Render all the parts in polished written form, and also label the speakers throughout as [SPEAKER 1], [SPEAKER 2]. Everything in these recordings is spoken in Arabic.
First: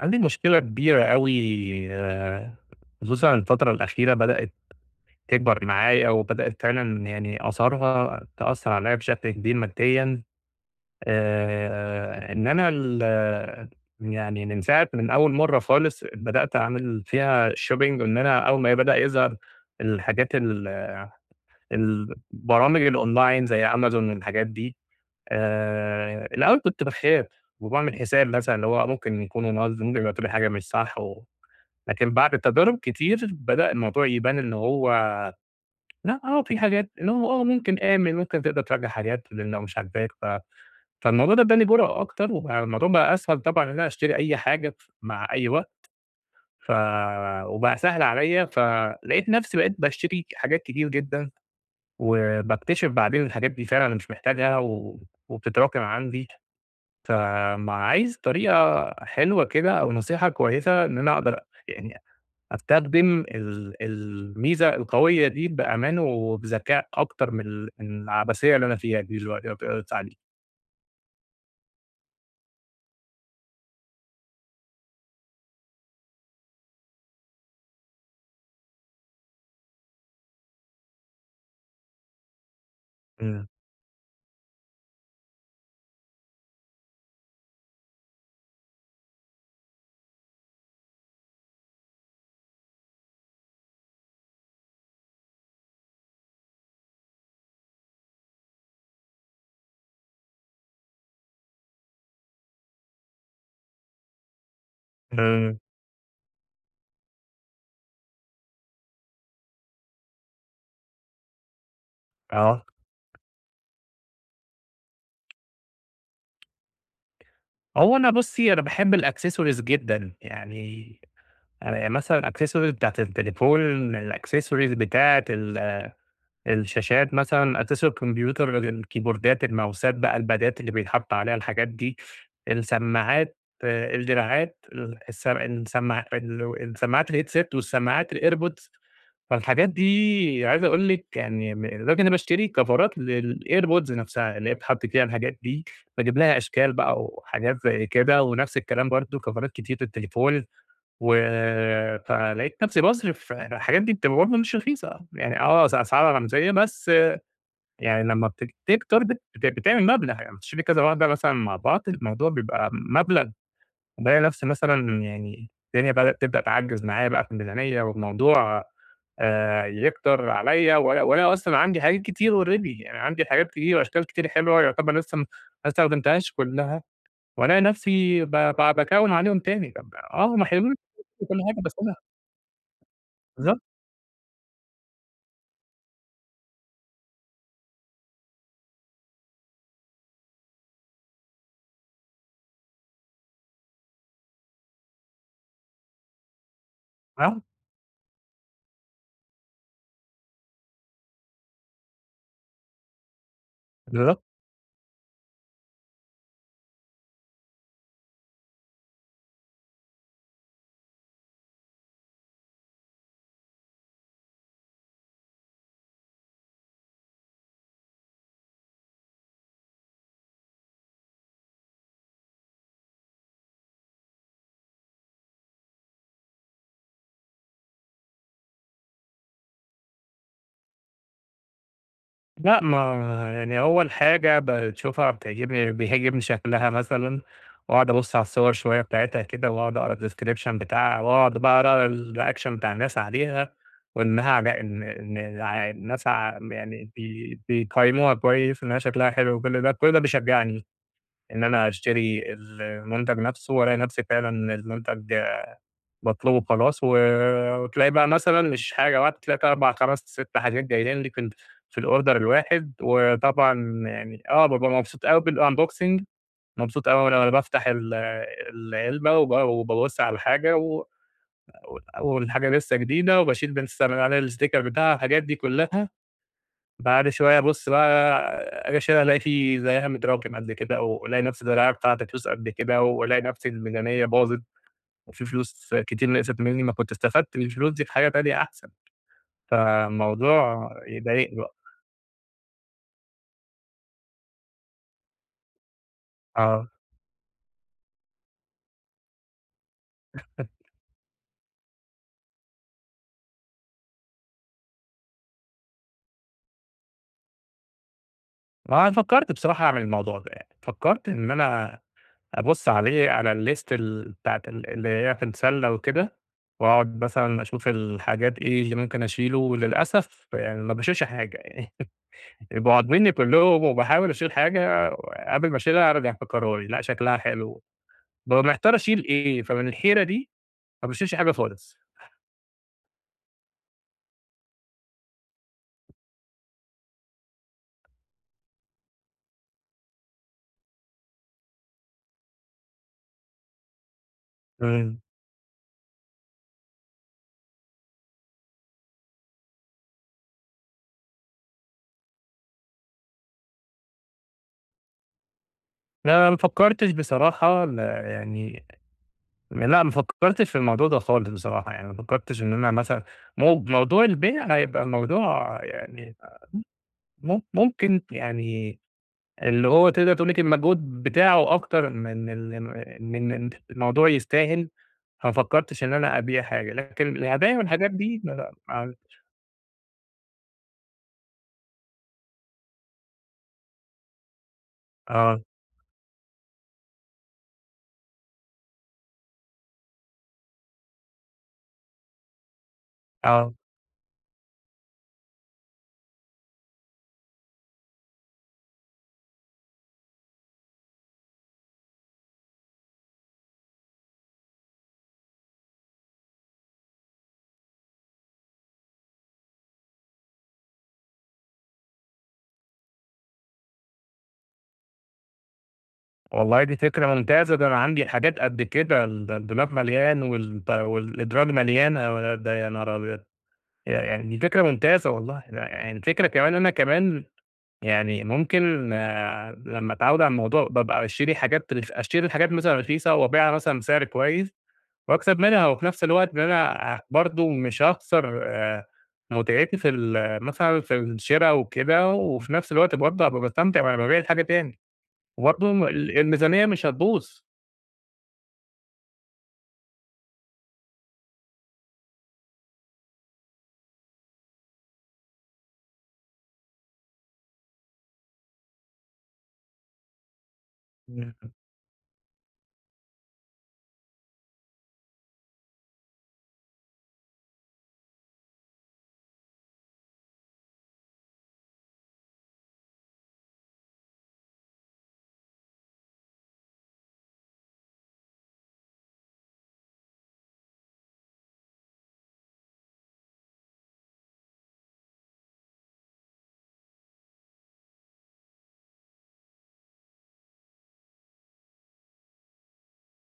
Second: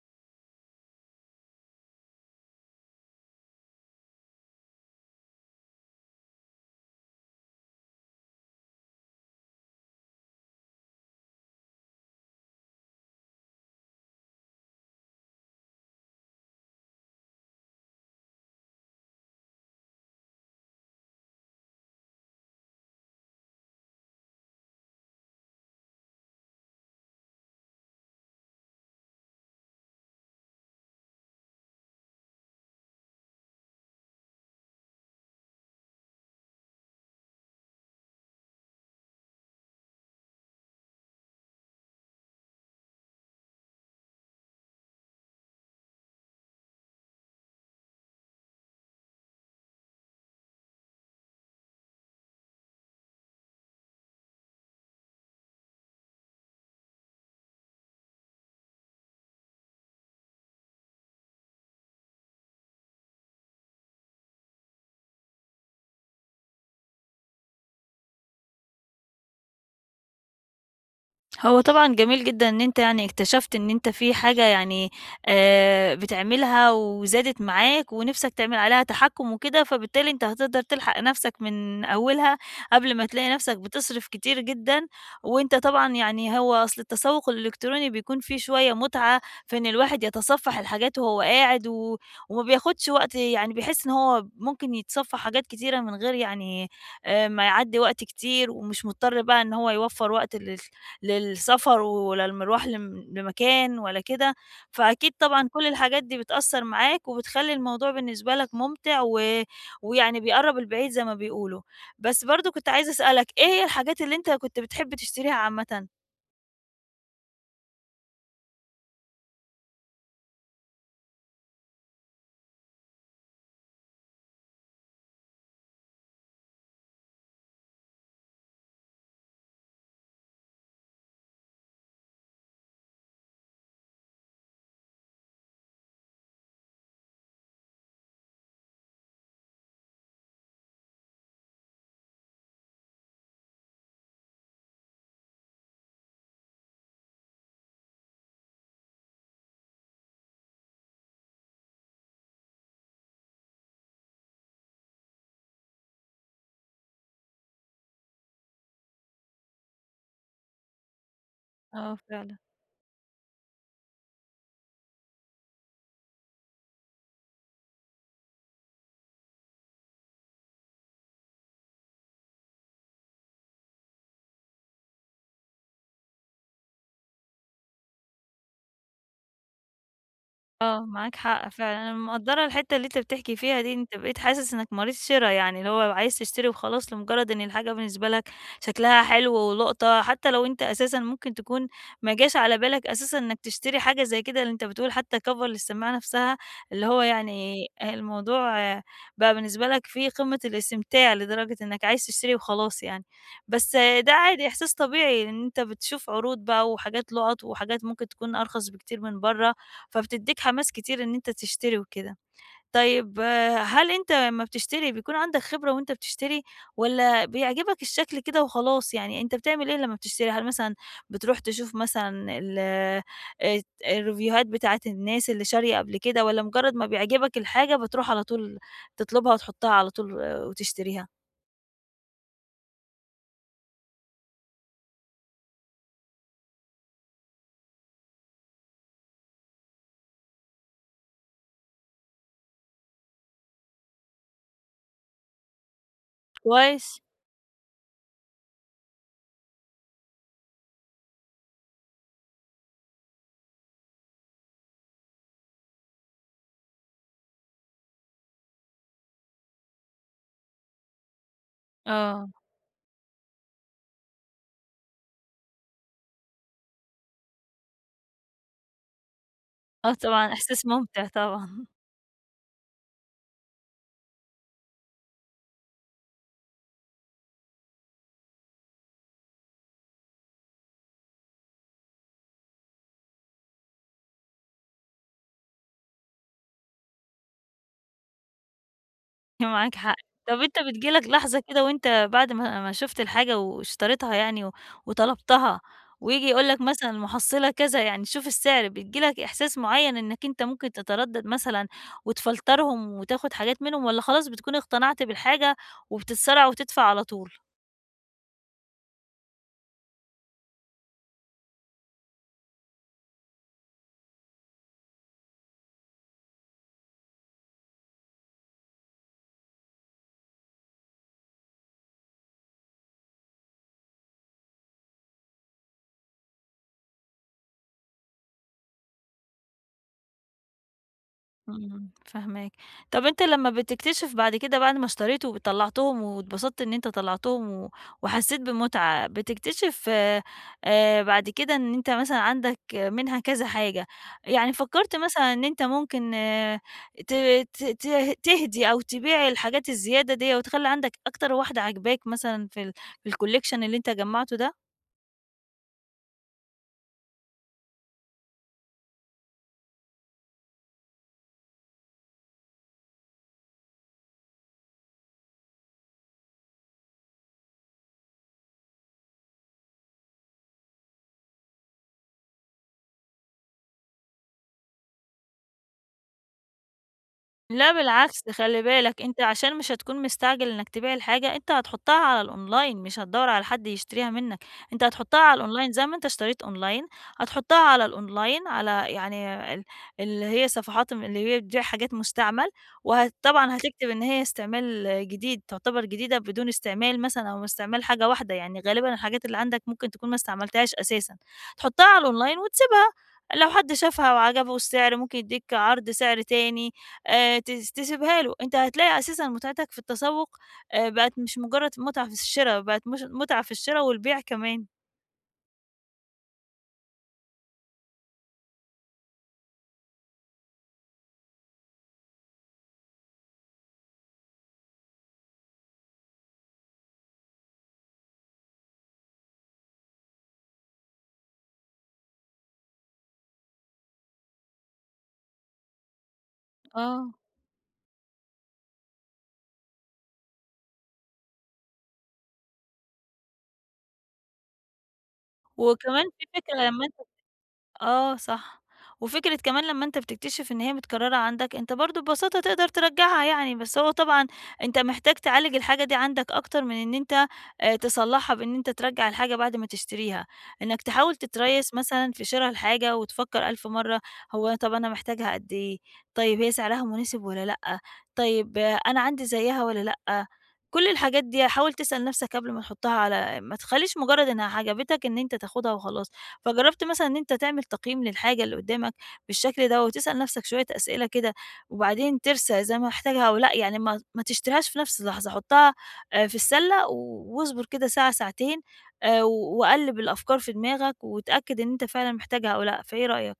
[SPEAKER 1] عندي مشكلة كبيرة أوي. آآ، خصوصًا الفترة الأخيرة بدأت تكبر معايا وبدأت فعلًا يعني آثارها تأثّر عليّا بشكل كبير ماديًا. إن أنا يعني من أول مرّة خالص بدأت أعمل فيها shopping. إن أنا أول ما بدأ يظهر الحاجات البرامج الأونلاين زي أمازون والحاجات دي. الأول كنت باخاف وباعمل حساب مثلًا اللي هو ممكن يكونوا نصب، ممكن يبعتوا لي حاجة مش صح. لكن بعد تجارب كتير بدأ الموضوع يبان إن هو لأ. في حاجات إن هو ممكن آمن، ممكن تقدر تراجع حاجات لأن لو مش عاجباك. فالموضوع ده ادّاني جُرأة أكتر، وبقى الموضوع بقى أسهل طبعًا إن أنا أشتري أي حاجة مع أي وقت. ف وبقى سهل عليّا، فلقيت نفسي بقيت باشتري حاجات كتير جدًا، وباكتشف بعدين الحاجات دي فعلًا أنا مش محتاجها و وبتتراكم عندي. فما عايز طريقة حلوة كده أو نصيحة كويسة إن أنا أقدر يعني أستخدم الميزة القوية دي بأمان وبذكاء أكتر من العبثية اللي أنا فيها دي دلوقتي بقيت عليه.
[SPEAKER 2] هو طبعًا جميل جدًا إن أنت يعني اكتشفت إن أنت في حاجة يعني بتعملها وزادت معاك ونِفْسك تعمل عليها تحكُّم وكده، فبالتالي أنت هتقدر تلحق نَفْسك من أولها قبل ما تلاقي
[SPEAKER 1] إمم.
[SPEAKER 2] نَفْسك بتصرف كتير جدًا. وأنت طبعًا يعني هو أصل التسوّق الإلكتروني بيكون فيه شوية متعة في إن الواحد يتصفّح الحاجات وهو قاعد وما بياخدش وقت، يعني بيحس إن هو ممكن يتصفّح حاجات كتيرة من غير يعني ما يعدّي وقت كتير ومش مضطر بقى إن هو يوفّر وقت للسفر ولا المروح لم لمكان ولا كده. فأكيد طبعًا
[SPEAKER 1] إمم.
[SPEAKER 2] كل الحاجات دي بتأثّر معاك وبتخلّي الموضوع بالنسبة لك ممتع ويعني بيقرّب البعيد زي ما بيقولوا. بس برضه
[SPEAKER 1] آه.
[SPEAKER 2] كنت عايزة أسألك إيه هي الحاجات اللي أنت كنت بتحب تشتريها عامةً؟
[SPEAKER 1] هو أنا بُصّي، أنا باحب الaccessories جدًا، يعني أنا يعني مثلًا الaccessories بتاعة التليفون، الaccessories بتاعة الشاشات مثلًا، أساس الكمبيوتر، الكيبوردات، الماوسات بقى، البادات اللي بيتحط عليها الحاجات دي، السماعات، الدراعات، ال الس السماع ال السماعات الheadset والسماعات الairpods. فالحاجات دي عايز أقول لِك يعني لدرجة إن أنا باشتري كفرات للairpods نفسها، اللي هي بتتحط فيها الحاجات دي. باجيب لها أشكال بقى وحاجات زي كده، ونفس الكلام برضه كفرات كتير للتليفون. و فلقيت نفسي باصرف الحاجات دي بتبقى برضه مش رخيصة، يعني آه أس أسعارها رمزية بس، يعني لمّا بتكتب تارجت بتكبر بتعمل مبلغ، يعني بتشتري كذا واحدة مثلًا مع بعض،
[SPEAKER 2] آه
[SPEAKER 1] الموضوع
[SPEAKER 2] فعلًا.
[SPEAKER 1] بيبقى مبلغ. بالاقي نفسي مثلًا يعني الدنيا تبدأ تعجّز معايا بقى في الميزانية، والموضوع يكتر عليّا، وأنا أصلًا عندي حاجات كتير already، يعني عندي حاجات كتير وأشكال كتير حلوة يعتبر لسه ما استخدمتهاش كلّها، وألاقي نفسي ب ب باكوّن عليهم تاني، طب ما حلوين،
[SPEAKER 2] آه، معاك
[SPEAKER 1] وكل
[SPEAKER 2] حق
[SPEAKER 1] حاجة. بس
[SPEAKER 2] فعلًا، أنا
[SPEAKER 1] أنا...
[SPEAKER 2] مقدّرة الحتّة اللي أنت بتحكي
[SPEAKER 1] بالضبط.
[SPEAKER 2] فيها دي. أنت بقيت حاسس إنك مريض شرا يعني، اللي هو عايز تشتري وخلاص لمجرد إن الحاجة بالنسبة لك شكلها حلو ولقطة، حتى لو أنت أساسًا ممكن تكون ما جاش على بالك أساسًا إنك تشتري حاجة زي كده، اللي أنت بتقول حتى cover للسماعة نفسها، اللي هو
[SPEAKER 1] آه.
[SPEAKER 2] يعني الموضوع آه، بقى بالنسبة لك في قمة الاستمتاع لدرجة إنك عايز تشتري وخلاص يعني. بس آه، ده
[SPEAKER 1] بالضبط.
[SPEAKER 2] عادي إحساس طبيعي إن أنت بتشوف عروض بقى وحاجات لُقط وحاجات ممكن تكون أرخص بكتير من برّه، فبتدّيك حماس كتير إن أنت تشتري وكده. طيب آه، هل أنت لمّا بتشتري بيكون عندك خبرة وأنت بتشتري والّا بيعجبك الشكل كده وخلاص؟ يعني أنت بتعمل إيه لمّا بتشتري؟ هل مثلًا بتروح تشوف مثلًا ال آآ الريفيوهات بتاعة الناس اللي شارية قبل كده، والّا مجرّد ما بيعجبك الحاجة بتروح على طول تطلبها وتحُطّها على طول آه، وتشتريها؟
[SPEAKER 1] لأ، ما يعني أول حاجة باشوفها بيعجبني شكلها مثلًا، وأقعد أبُص على الصور شوية بتاعتها كده، وأقعد أقرا الdescription بتاعها، وأقعد بقى أقرا الreaction بتاع الناس عليها، وإنها عجا إن الناس
[SPEAKER 2] كويس.
[SPEAKER 1] يعني بيقيّموها كويس، إنها شكلها حلو وكل ده كل ده بيشجعني إن أنا أشتري المنتج نفسه، وألاقي نفسي فعلًا المنتج باطلبه خلاص، و- وتلاقي بقى مثلًا مش حاجة واحدة، تلاقي فيه 4، 5، 6 حاجات جايين لِك في الorder
[SPEAKER 2] آه.
[SPEAKER 1] الواحد، وطبعًا يعني بابقى مبسوط أوي بالunboxing، مبسوط أوي لمّا بافتح العلبة وب
[SPEAKER 2] آه
[SPEAKER 1] وبابُص على
[SPEAKER 2] طبعًا
[SPEAKER 1] الحاجة،
[SPEAKER 2] إحساس
[SPEAKER 1] و
[SPEAKER 2] ممتع طبعًا.
[SPEAKER 1] والحاجة لسه جديدة، وباشيل لسه من عليها الsticker بتاعها، الحاجات دي كلّها. بعد شوية أبُص بقى، آجي أشيلها ألاقي في زيها متراكم قد كده، والاقي نفسي الدراعة بتاعتي فلوس قد كده، والاقي نفسي الميزانية باظت. وفي فلوس كتير نقصت منّي، ما كنت استفدت بالفلوس دي في حاجة تانية أحسن،
[SPEAKER 2] معاك حق. طب أنت
[SPEAKER 1] فالموضوع
[SPEAKER 2] بتيجي لك
[SPEAKER 1] يضايقني
[SPEAKER 2] لحظة
[SPEAKER 1] بقى.
[SPEAKER 2] كده وأنت بعد ما شُفت الحاجة واشتريتها، يعني وطلبتها وييجي يقول لك
[SPEAKER 1] آه.
[SPEAKER 2] مثلًا المحصّلة كذا، يعني شوف السعر، بييجي لك إحساس معيّن إنّك أنت ممكن تتردّد مثلًا وتفلترهم وتاخُد حاجات منهم، والّا خلاص بتكون اقتنعت بالحاجة وبتتسرع وتدفع على طول؟
[SPEAKER 1] ما انا فكّرت بصراحة أعمل الموضوع ده، يعني فكّرت إن أنا أبُص عليه على الlist، بتاعة اللي هي في السَلّة وكده، وأقعد مثلًا أشوف الحاجات إيه اللي ممكن أشيله، وللأسف يعني ما باشيلش حاجة، يعني بيبقوا عاجبينّي كلّهم، وباحاول أشيل حاجة، قبل ما أشيلها أرجع في قراري، لأ شكلها حلو، بابقى محتار أشيل إيه، فمن الحيرة دي ما باشيلش حاجة خالص.
[SPEAKER 2] إمم، فاهماك. طَب أنت لمّا بتكتشف بعد كده، بعد ما اشتريت وطلّعتهم واتبسطت إن أنت طلّعتهم وحسّيت بمتعة، بتكتشف بعد كده إن أنت مثلًا عندك منها كذا حاجة، يعني فكّرت
[SPEAKER 1] إمم.
[SPEAKER 2] مثلًا إن أنت ممكن آه، ت ت ت تهدي أو تبيع الحاجات الزيادة ديّة وتخلّي عندك أكتر واحدة عاجباك مثلًا في الcollection اللي أنت جمّعته ده؟
[SPEAKER 1] لا ما فكّرتش بصراحة لا يعني لأ، ما فكّرتش في الموضوع ده خالص بصراحة، يعني ما فكّرتش إن أنا مثلًا، موضوع البيع هيبقى موضوع يعني ممكن يعني، اللي هو تقدر تقول لِك المجهود بتاعه أكتر من إن الموضوع يستاهل، فما فكّرتش إن أنا أبيع حاجة، لكن الهدايا
[SPEAKER 2] لأ
[SPEAKER 1] والحاجات دي
[SPEAKER 2] بالعكس،
[SPEAKER 1] ما
[SPEAKER 2] خلّي
[SPEAKER 1] ما
[SPEAKER 2] بالك أنت عشان مش هتكون مستعجل إنك تبيع الحاجة، أنت هتحطّها على الonline، مش هتدوّر على حد يشتريها منك، أنت هتحطّها
[SPEAKER 1] آه.
[SPEAKER 2] على الonline زي ما أنت اشتريت online، هتحطّها على الonline على يعني اللي هي صفحات م اللي هي بتبيع حاجات مستعمل.
[SPEAKER 1] آه.
[SPEAKER 2] طبعًا هتكتب إن هي استعمال جديد، تعتبر جديدة بدون استعمال مثلًا، أو استعمال حاجة واحدة، يعني غالبًا الحاجات اللي عندك ممكن تكون ما استعملتهاش أساسًا، تحطّها على الonline وتسيبها. لو حد شافها وعجبه السعر ممكن يدّيك عرض سعر تاني، تس تسيبها له. أنت هتلاقي أساسًا متعتك في التسوق بقت مش مجرد متعة في الشرا، بقت مش متعة في الشرا والبيع كمان.
[SPEAKER 1] والله دي فكرة ممتازة، ده أنا عندي حاجات قد كده، الدولاب مليان والط والإدراج مليانة، ده يا نهار أبيض! يعني دي فكرة ممتازة والله. لأ، يعني الفكرة كمان، أنا كمان يعني ممكن، لمّا أتعوّد على الموضوع بابقى، باشتري حاجات رخ أشتري الحاجات مثلًا رخيصة وأبيعها مثلًا بسعر كويس وأكسب منها، وفي نفس الوقت إن أنا
[SPEAKER 2] آه.
[SPEAKER 1] برضه مش هاخسر متعتي في ال مثلًا في الشرا وكده، وفي نفس الوقت برضه هابقى باستمتع وأنا بابيع الحاجة تاني، وبرضه
[SPEAKER 2] وكمان في فكرة
[SPEAKER 1] الميزانية مش
[SPEAKER 2] لمّا أنت
[SPEAKER 1] هتبوظ.
[SPEAKER 2] آه صح، وفكرة كمان لمّا أنت بتكتشف إن هي متكررة عندك، أنت برضه ببساطة تقدر ترجّعها يعني. بس هو طبعًا أنت محتاج تعالج الحاجة دي عندك أكتر من إن أنت تصلّحها بإن أنت ترجّع الحاجة بعد ما تشتريها. إنك تحاول تتريّث مثلًا في شرا الحاجة وتفكّر ألف مرّة، هو طَب أنا محتاجها قد إيه؟ طيب هي سعرها مناسب والّا لأ؟ طيب آه، أنا عندي زيّها والّا لأ؟ كل الحاجات دي حاول تسأل نَفْسك قبل ما تحطّها، على ما تخلّيش مجرّد إنها عجبتك إن أنت تاخدها وخلاص. فجربت مثلًا إن أنت تعمل تقييم للحاجة اللي قدامك بالشكل ده، وتسأل نفسك شوية أسئلة كده، وبعدين ترسى إذا ما محتاجها أو لأ. يعني ما تشتريهاش في نفس اللحظة، حطها في السلة واصبر كده ساعة ساعتين، وقلِّب الأفكار في دماغك، واتأكد إن أنت فعلًا محتاجها أو لأ، فإيه رأيك؟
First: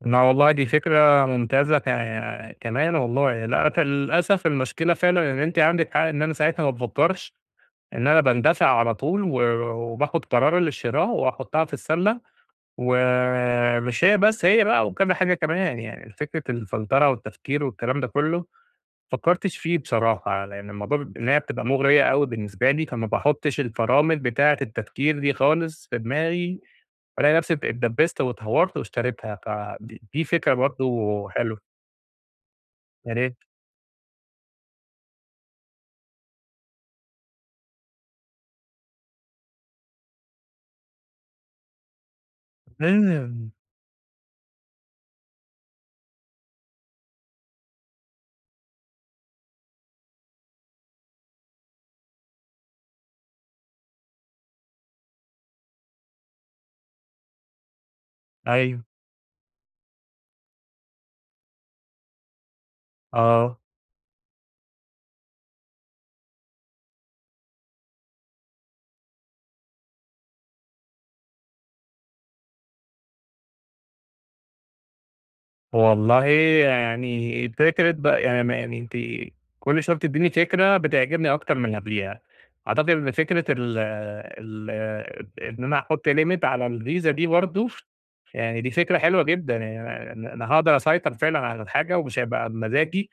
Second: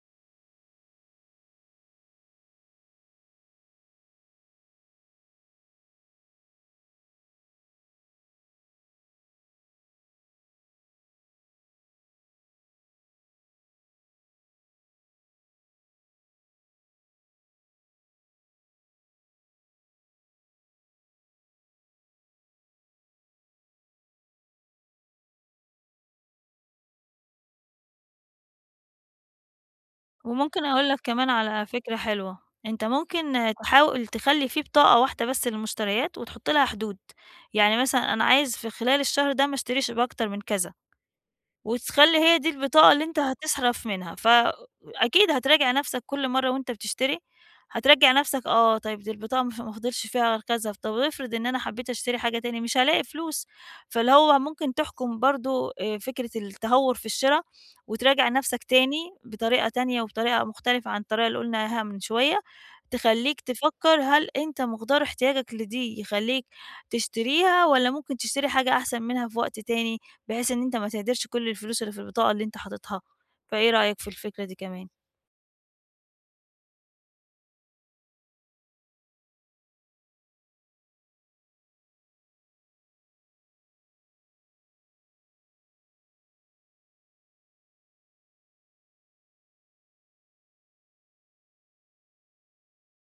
[SPEAKER 1] لا والله دي فكرة ممتازة كمان والله. لا، للأسف المشكلة فعلا إن أنت عندك حق، إن أنا ساعتها ما بفكرش، إن أنا بندفع على طول و- وباخد قرار للشراء وأحطها في السلة، ومش هي بس، هي بقى وكذا حاجة كمان، يعني فكرة الفلترة والتفكير والكلام ده كله فكرتش فيه بصراحة، لأن الموضوع إن هي بتبقى مغرية قوي بالنسبة لي، فما بحطش الفرامل بتاعة التفكير دي خالص في دماغي، بالاقي نفسي اتدبست واتهورت واشتريتها، فدي فكرة
[SPEAKER 2] وممكن
[SPEAKER 1] برضه
[SPEAKER 2] أقول لك كمان
[SPEAKER 1] حلوة.
[SPEAKER 2] على فكرة حلوة، أنت
[SPEAKER 1] يا ريت.
[SPEAKER 2] ممكن آه، تحاول تخلّي في بطاقة واحدة بس للمشتريات، وتحط لها حدود. يعني مثلًا أنا عايز في خلال الشهر ده ما اشتريش بأكتر من كذا. وتخلّي هي دي البطاقة اللي أنت
[SPEAKER 1] إمم.
[SPEAKER 2] هتصرف منها، فأكيد هتراجع نَفْسك كل مرّة وأنت بتشتري. هتراجع نَفْسك آه، طيب دي البطاقة ما فاضلش فيها غير كذا، طب افرض إن أنا حبّيت أشتري حاجة تاني مش هالاقي فلوس. فاللي هو ممكن تحكم برضه فكرة التهوّر في الشرا وتراجع نَفْسك
[SPEAKER 1] أيوه.
[SPEAKER 2] تاني بطريقة تانية وبطريقة مختلفة عن الطريقة اللي قُلناها من شوية، تخلّيك
[SPEAKER 1] آه.
[SPEAKER 2] تفكّر هل أنت مقدار احتياجك لدي يخلّيك تشتريها، والّا ممكن تشتري حاجة أحسن منها في وقت تاني؟ بحيث إن أنت ما تهدرش كل الفلوس اللي في البطاقة اللي أنت حاططها. فإيه رأيك في الفكرة دي كمان؟
[SPEAKER 1] والله يعني، فكرة بقى يعني، ما يعني أنتِ كل شوية بتديني فكرة بتعجبني أكتر من اللي قبليها. أعتقد إن فكرة ال إن أنا أحط limit على الفيزا دي برضه، يعني دي فكرة حلوة جدًا، يعني أنا هاقدر أسيطر فعلًا على الحاجة ومش هيبقى بمزاجي.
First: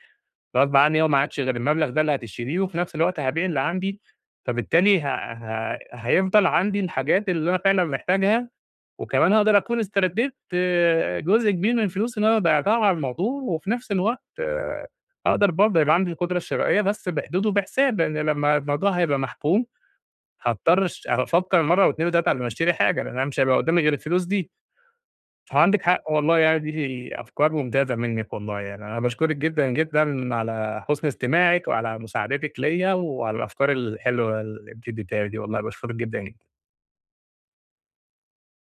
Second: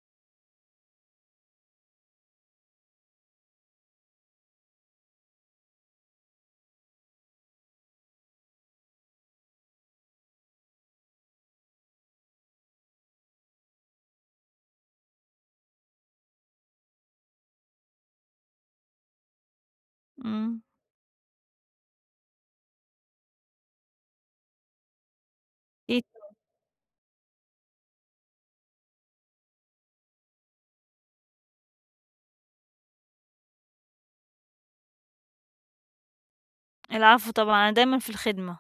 [SPEAKER 1] غصب عني، هو ما عادش غير المبلغ ده اللي هتشتريه، وفي نفس الوقت هابيع اللي عندي، فبالتالي ه ه هيفضل عندي الحاجات اللي أنا فعلًا محتاجها، وكمان هاقدر أكون استرديت جزء كبير من الفلوس اللي أنا ضيعتها على الموضوع، وفي نفس الوقت، أقدر برضه يبقى عندي القدرة الشرائية بس بحدود وبحساب، لأن لمّا الموضوع هيبقى محكوم
[SPEAKER 2] إمم.
[SPEAKER 1] هاضطر أفكر مرة و2 و3 قبل ما أشتري حاجة، لأن أنا مش هيبقى قدامي غير الفلوس دي. عندِك
[SPEAKER 2] إيه
[SPEAKER 1] حق والله، يعني دي أفكار ممتازة منِّك والله، يعني أنا باشكرِك جدًا، جدًا على حُسن استماعِك وعلى مساعدتِك ليّا وعلى الأفكار الحلوة اللي أنتِ ادّيتيها لي دي، والله باشكرِك جدًا.
[SPEAKER 2] العفو طبعًا، أنا دايمًا في الخدمة.